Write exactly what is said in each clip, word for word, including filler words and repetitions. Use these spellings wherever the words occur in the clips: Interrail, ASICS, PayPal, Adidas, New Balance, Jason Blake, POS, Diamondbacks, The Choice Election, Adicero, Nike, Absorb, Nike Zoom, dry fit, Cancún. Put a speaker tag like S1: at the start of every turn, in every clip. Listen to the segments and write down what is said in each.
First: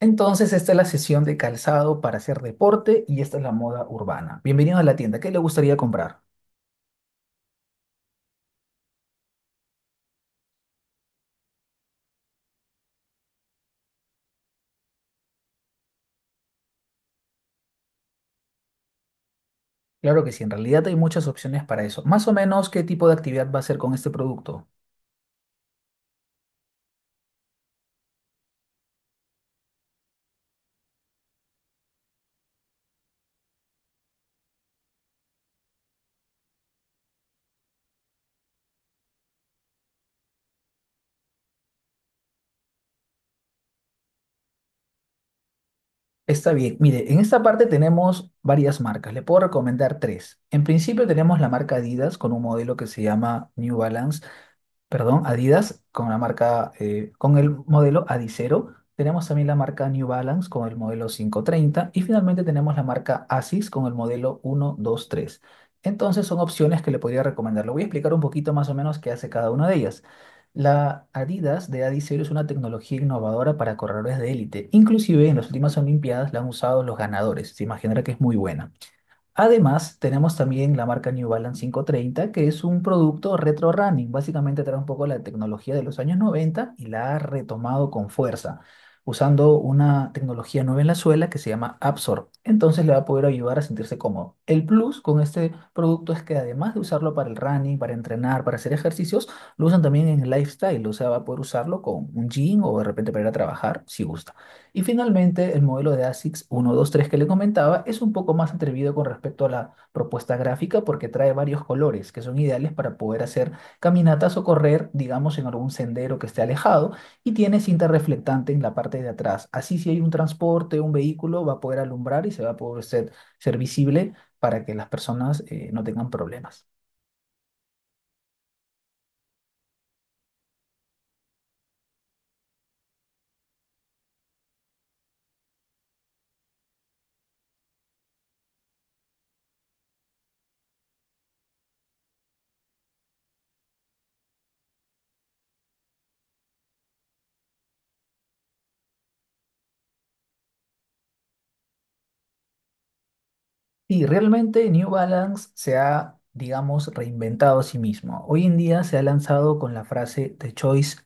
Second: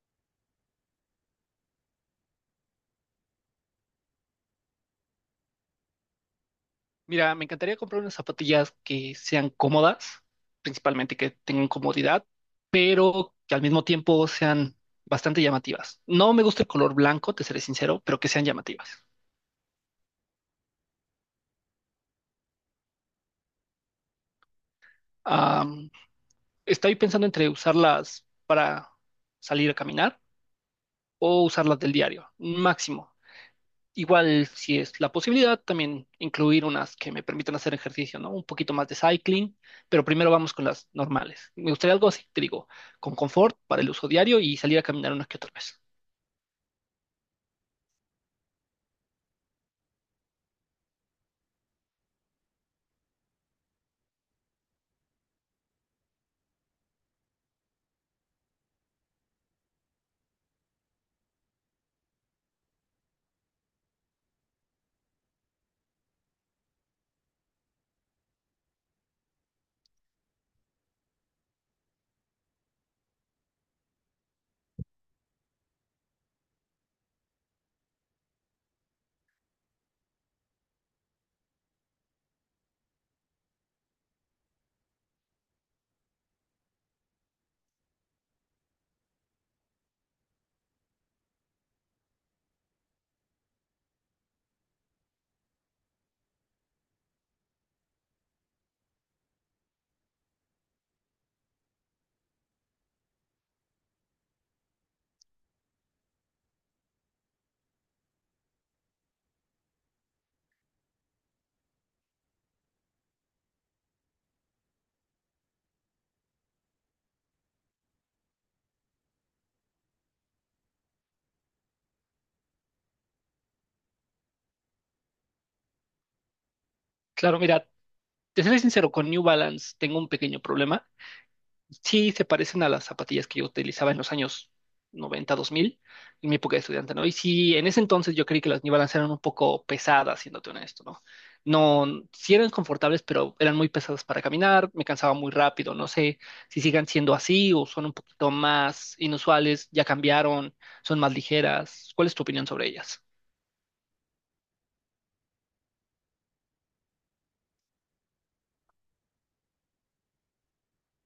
S1: Entonces, esta es la sesión de calzado para hacer deporte y esta es la moda urbana. Bienvenidos a la tienda. ¿Qué le gustaría comprar?
S2: Mira, me encantaría comprar unas zapatillas que sean cómodas, principalmente que tengan comodidad, pero que al mismo tiempo sean bastante llamativas. No me gusta el color blanco, te seré sincero, pero que sean llamativas.
S1: Claro que sí, en realidad hay muchas opciones para eso. Más o menos, ¿qué tipo de actividad va a hacer con este producto?
S2: Am, Estoy pensando entre usarlas para salir a caminar o usarlas del diario, máximo. Igual, si es la posibilidad, también incluir unas que me permitan hacer ejercicio, ¿no? Un poquito más de cycling, pero primero vamos con las normales. Me gustaría algo así, te digo, con confort para el uso diario y salir a caminar unas que otra vez.
S1: Está bien. Mire, en esta parte tenemos varias marcas. Le puedo recomendar tres. En principio tenemos la marca Adidas con un modelo que se llama New Balance. perdón, Adidas con la marca, eh, con el modelo Adicero. Tenemos también la marca New Balance con el modelo quinientos treinta y finalmente tenemos la marca ASICS con el modelo uno dos tres. Entonces son opciones que le podría recomendar. Le voy a explicar un poquito más o menos qué hace cada una de ellas. La Adidas de Adicero es una tecnología innovadora para corredores de élite. Inclusive en las últimas Olimpiadas la han usado los ganadores. Se imaginará que es muy buena. Además, tenemos también la marca New Balance quinientos treinta que es un producto retro running. Básicamente trae un poco la tecnología de los años noventa y la ha retomado con fuerza, usando una tecnología nueva en la suela que se llama Absorb. Entonces le va a poder ayudar a sentirse cómodo. El plus con este producto es que además de usarlo para el running, para entrenar, para hacer ejercicios, lo usan también en el lifestyle. O sea, va a poder usarlo con un jean o de repente para ir a trabajar si gusta. Y finalmente, el modelo de ASICS uno dos tres que le comentaba es un poco más atrevido con respecto a la propuesta gráfica porque trae varios colores que son ideales para poder hacer caminatas o correr, digamos, en algún sendero que esté alejado y tiene cinta reflectante en la parte de atrás. Así si hay un transporte, un vehículo, va a poder alumbrar y se va a poder ser, ser visible para que las personas eh, no tengan problemas.
S2: Claro, mira, te seré sincero, con New Balance tengo un pequeño problema. Sí se parecen a las zapatillas que yo utilizaba en los años noventa dos mil en mi época de estudiante, ¿no? Y sí, en ese entonces yo creí que las New Balance eran un poco pesadas, siéndote honesto, ¿no? No, sí eran confortables, pero eran muy pesadas para caminar, me cansaba muy rápido, no sé si sigan siendo así o son un poquito más inusuales, ya cambiaron, son más ligeras. ¿Cuál es tu opinión sobre ellas?
S1: Sí, realmente New Balance se ha, digamos, reinventado a sí mismo. Hoy en día se ha lanzado con la frase The Choice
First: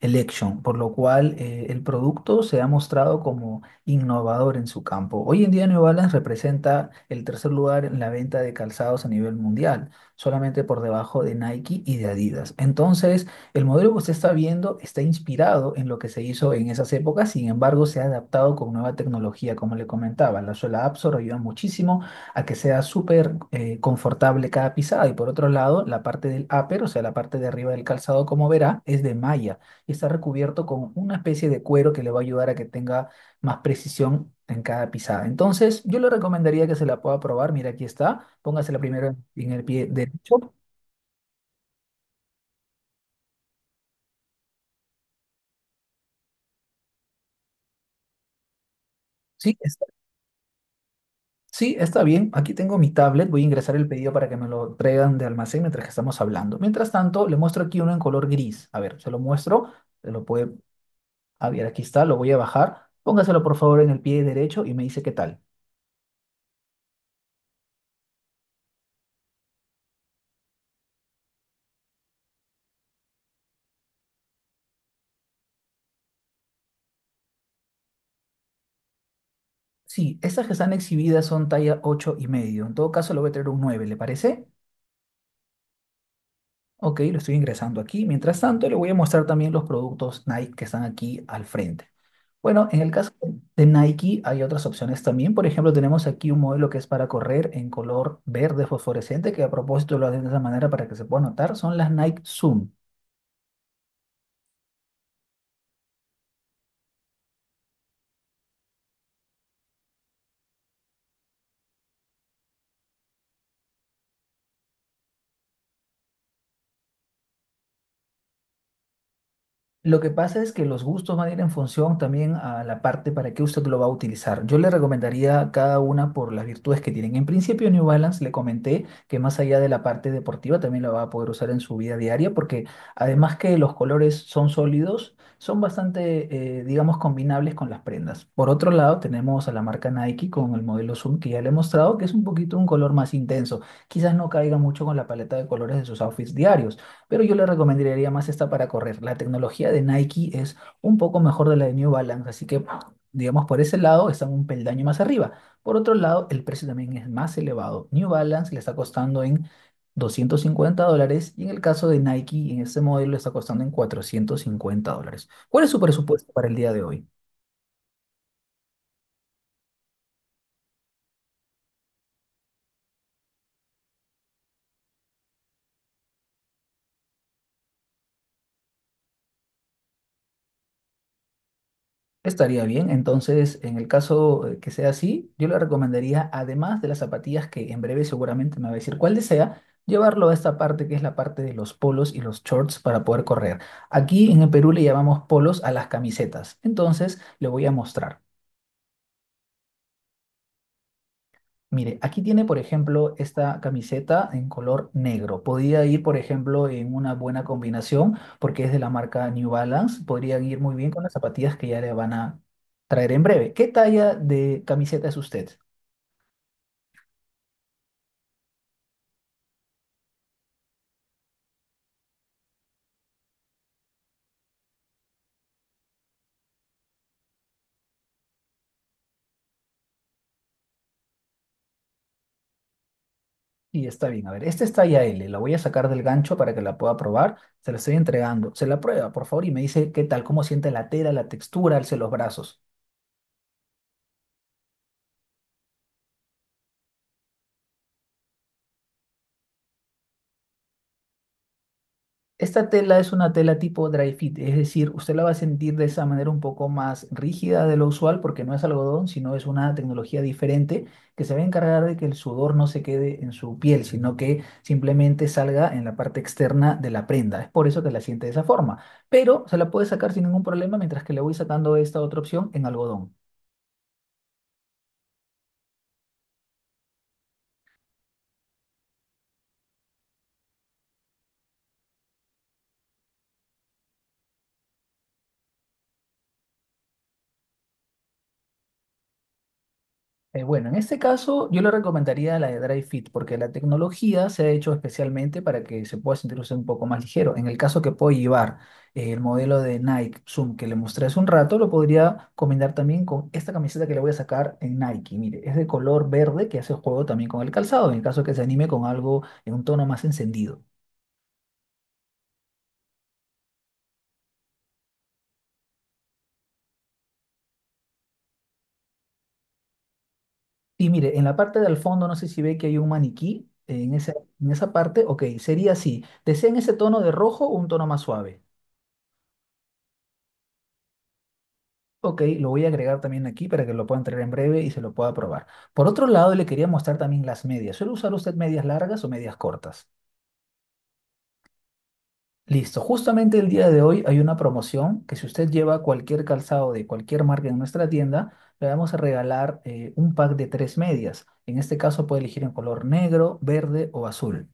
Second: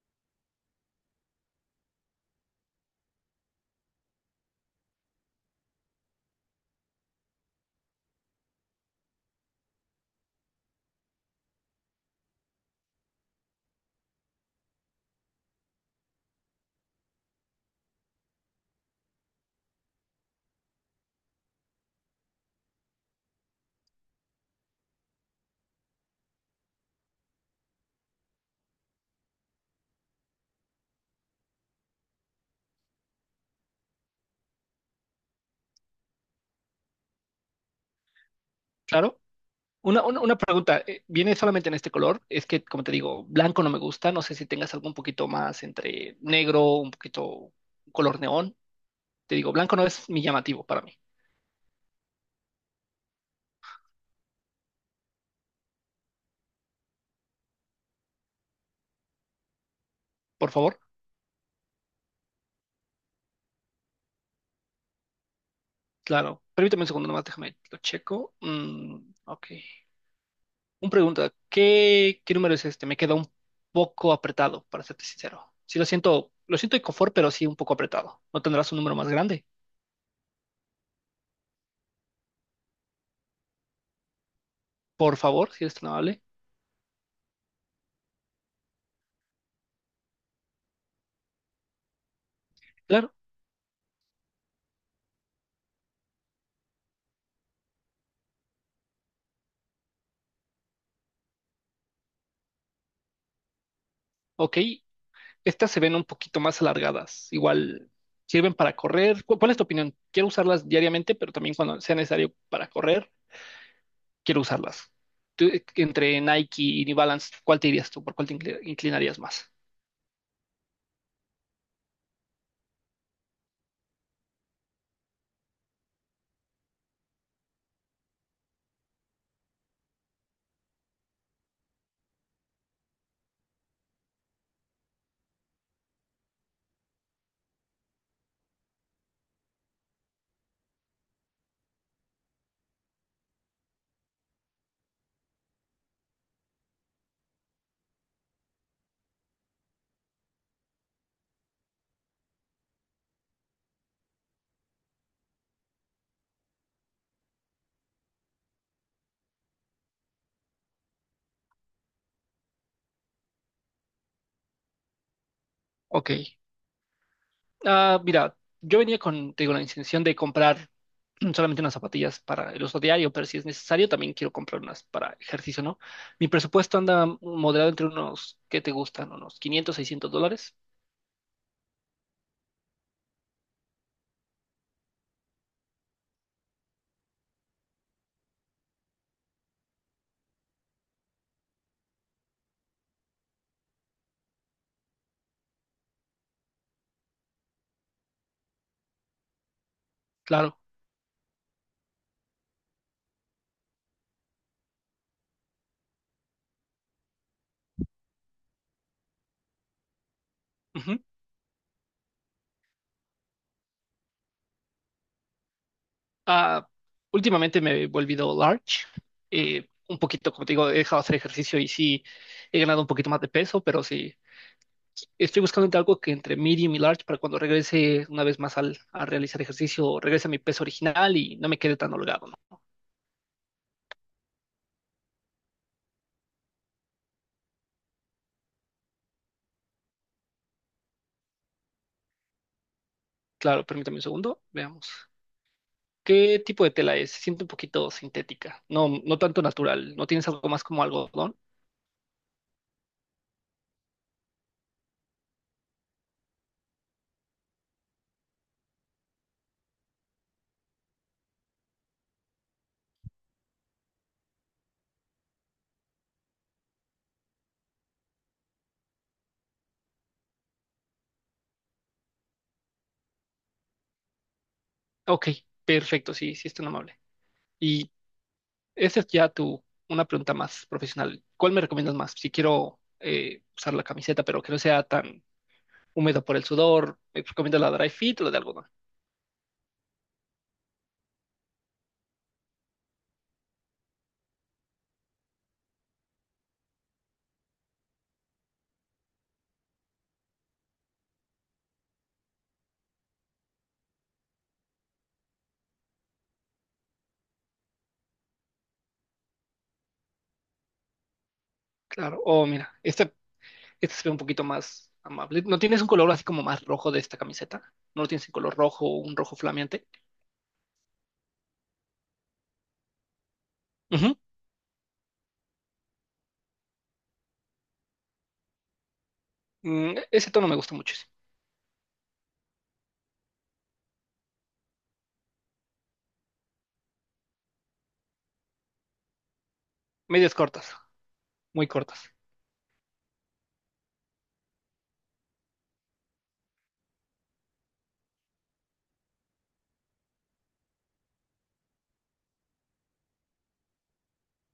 S1: Election, por lo cual eh, el producto se ha mostrado como innovador en su campo. Hoy en día New Balance representa el tercer lugar en la venta de calzados a nivel mundial, solamente por debajo de Nike y de Adidas. Entonces, el modelo que usted está viendo está inspirado en lo que se hizo en esas épocas, sin embargo, se ha adaptado con nueva tecnología, como le comentaba. La suela Absor ayuda muchísimo a que sea súper eh, confortable cada pisada. Y por otro lado, la parte del upper, o sea, la parte de arriba del calzado, como verá, es de malla y está recubierto con una especie de cuero que le va a ayudar a que tenga más precisión en cada pisada. Entonces, yo le recomendaría que se la pueda probar. Mira, aquí está. Póngasela primero
S2: Claro.
S1: en en el pie
S2: Una, una, una
S1: derecho.
S2: pregunta, eh, ¿viene solamente en este color? Es que, como te digo, blanco no me gusta, no sé si tengas algo un poquito más entre negro, un poquito color neón. Te digo,
S1: Sí,
S2: blanco no
S1: está,
S2: es mi llamativo para mí.
S1: sí, está bien. Aquí tengo mi tablet. Voy a ingresar el pedido para que me lo traigan de almacén mientras que estamos hablando. Mientras tanto, le muestro aquí uno en color gris. A ver, se lo muestro. Se lo
S2: Por
S1: puede
S2: favor,
S1: A ver, aquí está, lo voy a bajar. Póngaselo por favor en el pie derecho y me dice qué tal.
S2: claro. Permítame un segundo nomás, déjame, lo checo. Mm, ok. Un pregunta, ¿qué, qué número es este? Me queda un poco apretado, para serte sincero. Sí, lo siento, lo siento de confort, pero sí un poco apretado. ¿No tendrás un número más grande?
S1: Sí, estas que están exhibidas son talla ocho y medio. En todo caso, le voy a traer un nueve, ¿le parece?
S2: Por favor, si eres tan amable.
S1: Ok, lo estoy ingresando aquí. Mientras tanto, le voy a mostrar también los productos Nike que están aquí al frente. Bueno, en el caso
S2: Claro,
S1: de Nike hay otras opciones también. Por ejemplo, tenemos aquí un modelo que es para correr en color verde fosforescente, que a propósito lo hacen de esa manera para que se pueda notar. Son las Nike Zoom.
S2: ok. Estas se ven un poquito más alargadas. Igual sirven para correr. ¿Cu- ¿Cuál es tu opinión? Quiero usarlas diariamente, pero también cuando sea necesario para correr, quiero usarlas. Tú, eh, entre Nike y New Balance, ¿cuál te irías tú? ¿Por cuál te incli- inclinarías más?
S1: Lo que pasa es que los gustos van a ir en función también a la parte para qué usted lo va a utilizar. Yo le recomendaría cada una por las virtudes que tienen. En principio, New Balance le comenté que más allá de la parte deportiva también la va a poder usar en su vida diaria porque además que los colores son sólidos, son bastante, eh, digamos, combinables con las prendas. Por otro lado, tenemos a la marca Nike con el modelo Zoom que ya le he mostrado que es un poquito un color más intenso. Quizás no caiga mucho con la paleta de colores de sus outfits diarios, pero yo le recomendaría más esta para correr. La tecnología de Nike es un poco mejor de la de New Balance, así que, digamos, por ese lado están un peldaño más arriba. Por otro lado, el precio también es más elevado. New Balance le está costando en doscientos cincuenta dólares y en el caso de Nike, en este modelo, le está costando en cuatrocientos cincuenta dólares. ¿Cuál es su
S2: Ok.
S1: presupuesto para el día de hoy?
S2: Ah, mira, yo venía con, te digo, la intención de comprar solamente unas zapatillas para el uso diario, pero si es necesario, también quiero comprar unas para ejercicio, ¿no? Mi presupuesto anda moderado entre unos, ¿qué te gustan? Unos quinientos, seiscientos dólares.
S1: Estaría bien, entonces en el caso eh, que sea así, yo le recomendaría, además de las zapatillas que en breve seguramente me va a decir cuál desea, llevarlo a esta parte que es la parte de los polos y los shorts para poder correr. Aquí en el Perú le llamamos polos a las camisetas, entonces le voy a mostrar.
S2: Claro.
S1: Mire, aquí tiene, por ejemplo, esta camiseta en color negro. Podría ir, por ejemplo, en una buena combinación porque es de la marca New Balance. Podrían ir muy bien
S2: Ujú.
S1: con las zapatillas que ya le van a traer en breve. ¿Qué talla de camiseta es usted?
S2: Ah, últimamente me he volvido large. Eh, un poquito, como te digo, he dejado de hacer ejercicio y sí he ganado un poquito más de peso, pero sí estoy buscando entre algo que entre medium y large para cuando regrese una vez más al, a realizar ejercicio, regrese a mi peso original y no me quede tan holgado, ¿no?
S1: Y está bien, a ver, esta es talla L. La voy a sacar del gancho para que la pueda probar. Se la estoy entregando. Se la prueba, por favor, y me dice qué tal, cómo siente la tela, la textura, alce los brazos.
S2: Claro, permítame un segundo, veamos. ¿Qué tipo de tela es? Siento un poquito sintética, no, no tanto natural. ¿No tienes algo más como algodón?
S1: Esta tela es una tela tipo dry fit, es decir, usted la va a sentir de esa manera un poco más rígida de lo usual porque no es algodón, sino es una tecnología diferente que se va a encargar de que el sudor no se quede en su piel, sino que simplemente salga en la parte externa de la prenda. Es por eso que la siente de esa forma, pero se la puede sacar sin ningún problema mientras que le voy sacando esta otra opción en algodón.
S2: Ok, perfecto, sí, sí es tan amable. ¿Y Esa es ya tu, una pregunta más profesional. ¿Cuál me recomiendas más? Si quiero eh, usar la camiseta, pero que no sea tan húmedo por el sudor, ¿me recomiendas la dry fit o la de algodón?
S1: Eh, bueno, en este caso yo le recomendaría la de Dry Fit porque la tecnología se ha hecho especialmente para que se pueda sentir usted un poco más ligero. En el caso que pueda llevar eh, el modelo de Nike Zoom que le mostré hace un rato, lo podría combinar también con esta camiseta que le voy a sacar en Nike. Mire, es de color verde que hace juego también con el calzado, en el caso que se anime con algo en un tono más encendido.
S2: Claro. Oh, mira, esta, esta se ve un poquito más amable. ¿No tienes un color así como más rojo de esta camiseta? ¿No lo tienes en color rojo, un rojo flameante?
S1: Y mire, en la parte del fondo no sé si ve que hay un maniquí. Eh, En esa,
S2: Ujú.
S1: en esa parte, ok, sería así. ¿Desean ese tono de rojo o un tono más suave?
S2: Mm, ese tono me gusta muchísimo.
S1: Ok, lo voy a agregar también aquí para que lo puedan traer en breve y se lo pueda probar. Por otro lado, le quería mostrar también las medias. ¿Suele usar usted medias largas o medias cortas?
S2: Medias cortas, muy cortas.
S1: Listo, justamente el día de hoy hay una promoción que si usted lleva cualquier calzado de cualquier marca en nuestra tienda, le vamos a regalar eh, un pack de tres medias. En este caso puede elegir en color negro, verde o azul.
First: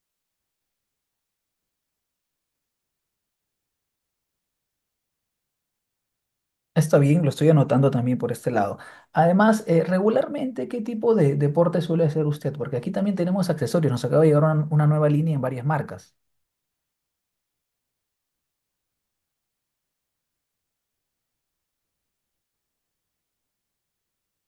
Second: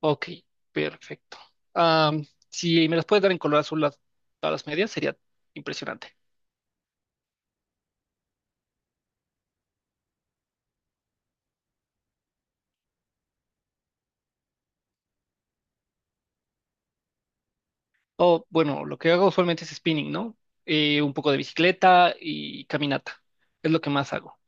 S2: Ok, perfecto. Ah, si me las puedes dar en color azul las, todas las medias, sería impresionante.
S1: Está bien, lo estoy anotando también por este lado. Además, eh, regularmente, ¿qué tipo de deporte suele hacer usted? Porque aquí también tenemos accesorios. Nos acaba de llegar una, una nueva línea en varias marcas.
S2: O bueno, lo que hago usualmente es spinning, ¿no? Eh, un poco de bicicleta y caminata. Es lo que más hago.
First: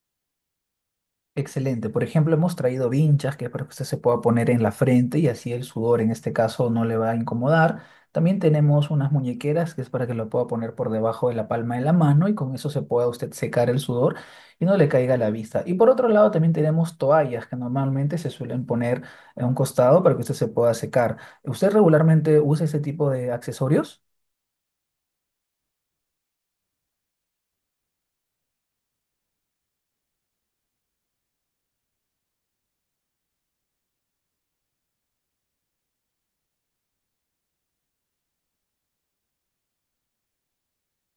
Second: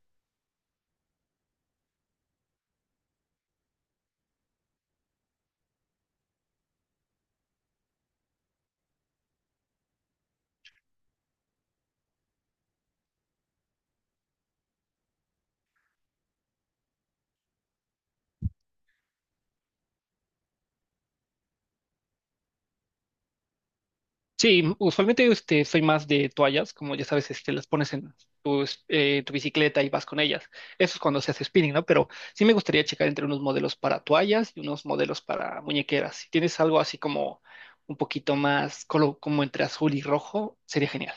S1: Excelente. Por ejemplo, hemos traído vinchas que es para que usted se pueda poner en la frente y así el sudor en este caso no le va a incomodar. También tenemos unas muñequeras que es para que lo pueda poner por debajo de la palma de la mano y con eso se pueda usted secar el sudor y no le caiga a la vista. Y por otro lado también tenemos toallas que normalmente se suelen poner en un costado para que usted se pueda secar. ¿Usted regularmente usa ese tipo de accesorios?
S2: Sí, usualmente este, soy más de toallas, como ya sabes, este, las pones en tu, es- eh, tu bicicleta y vas con ellas. Eso es cuando se hace spinning, ¿no? Pero sí me gustaría checar entre unos modelos para toallas y unos modelos para muñequeras. Si tienes algo así como un poquito más, colo- como entre azul y rojo, sería genial.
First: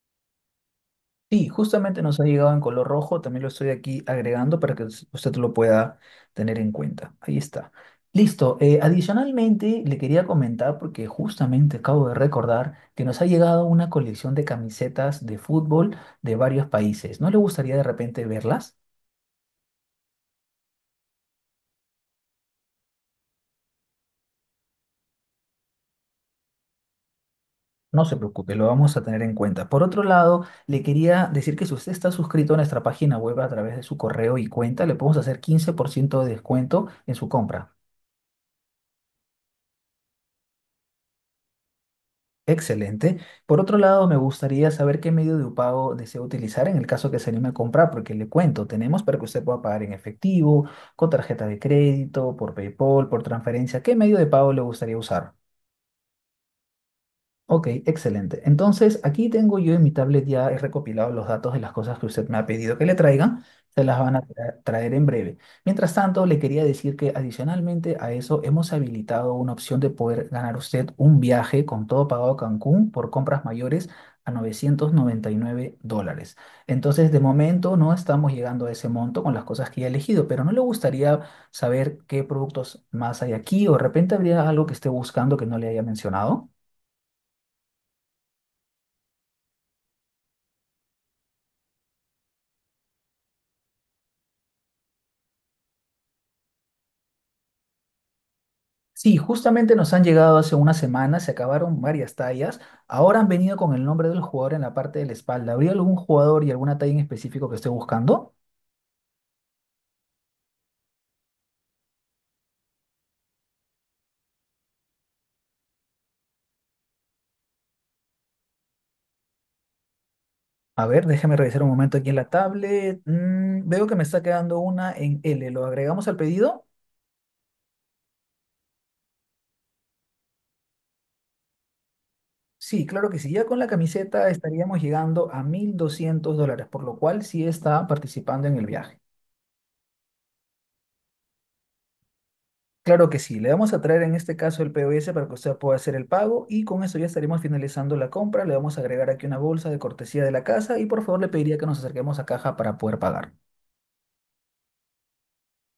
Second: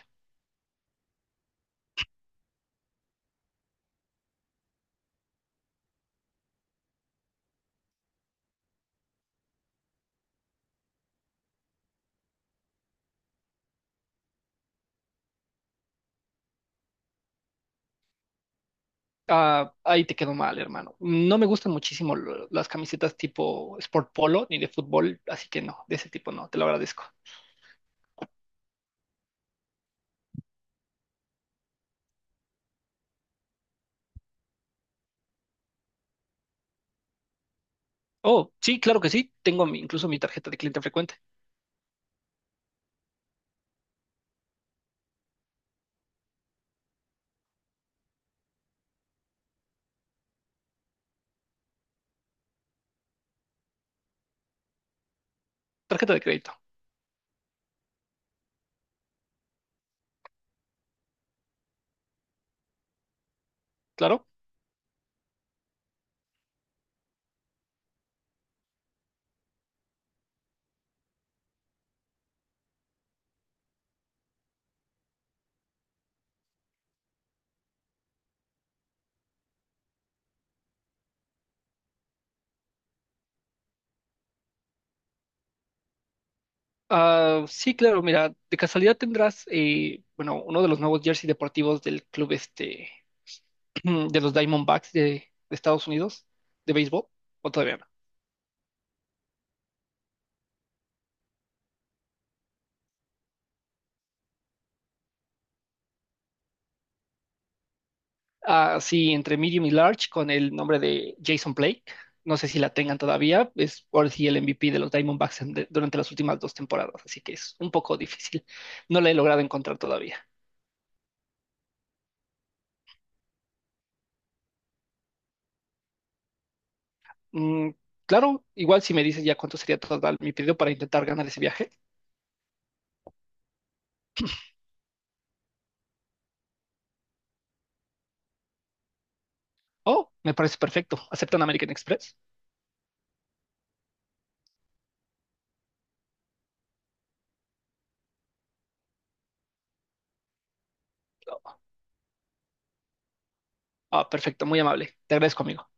S1: Sí, justamente nos ha llegado en color rojo, también lo estoy aquí agregando para que us- usted lo pueda tener en cuenta. Ahí está. Listo. Eh, adicionalmente, le quería comentar, porque justamente acabo de recordar que nos ha llegado una colección de camisetas de fútbol de varios países. ¿No le gustaría de repente verlas?
S2: Ah, ahí te quedó mal, hermano. No me gustan muchísimo lo- las camisetas tipo Sport Polo ni de fútbol, así que no, de ese tipo no, te lo agradezco.
S1: No se preocupe, lo vamos a tener en cuenta. Por otro lado, le quería decir que si usted está suscrito a nuestra página web a través de su correo y cuenta, le podemos hacer quince por ciento de descuento en su compra.
S2: Oh, sí, claro que sí, tengo mi- incluso mi tarjeta de cliente frecuente,
S1: Excelente. Por otro lado, me gustaría saber qué medio de pago desea utilizar en el caso que se anime a comprar, porque le cuento, tenemos para que usted pueda pagar en efectivo, con tarjeta de crédito, por PayPal, por transferencia. ¿Qué medio de pago le gustaría usar?
S2: tarjeta de crédito,
S1: Ok, excelente. Entonces, aquí tengo yo en mi tablet ya he recopilado los datos de las cosas que usted me ha pedido que le traiga. Se las van a
S2: claro.
S1: tra- traer en breve. Mientras tanto, le quería decir que adicionalmente a eso hemos habilitado una opción de poder ganar usted un viaje con todo pagado a Cancún por compras mayores a novecientos noventa y nueve dólares. Entonces, de momento no estamos llegando a ese monto con las cosas que ya he elegido, pero no le gustaría saber qué productos más hay aquí o de repente habría algo que esté buscando que no le haya mencionado.
S2: Ah, sí, claro, mira, de casualidad tendrás, eh, bueno, uno de los nuevos jersey deportivos del club este, de los Diamondbacks de, de, Estados Unidos, de béisbol, o todavía no.
S1: Sí, justamente nos han llegado hace una semana, se acabaron varias tallas. Ahora han venido con el nombre del jugador en la parte de la espalda. ¿Habría algún jugador y alguna talla en específico que esté buscando?
S2: Así entre medium y large con el nombre de Jason Blake. No sé si la tengan todavía, es por si el M V P de los Diamondbacks en- de- durante las últimas dos temporadas, así que es un poco difícil. No la he logrado encontrar todavía.
S1: A ver, déjeme revisar un momento aquí en la tablet. Mm, veo que me está quedando una en L. ¿Lo agregamos al pedido?
S2: Mm, claro, igual si me dices ya cuánto sería total mi pedido para intentar ganar ese viaje.
S1: Sí, claro que sí. Ya con la camiseta estaríamos llegando a mil doscientos dólares, por lo cual sí está participando en el viaje.
S2: Oh, me parece perfecto. ¿Aceptan American Express?
S1: Claro que sí, le vamos a traer en este caso el P O S para que usted pueda hacer el pago y con eso ya estaremos finalizando la compra. Le vamos a agregar aquí una bolsa de cortesía de la casa y por favor le pediría que nos acerquemos a caja para poder pagar.
S2: Ah, perfecto, muy amable. Te agradezco, amigo.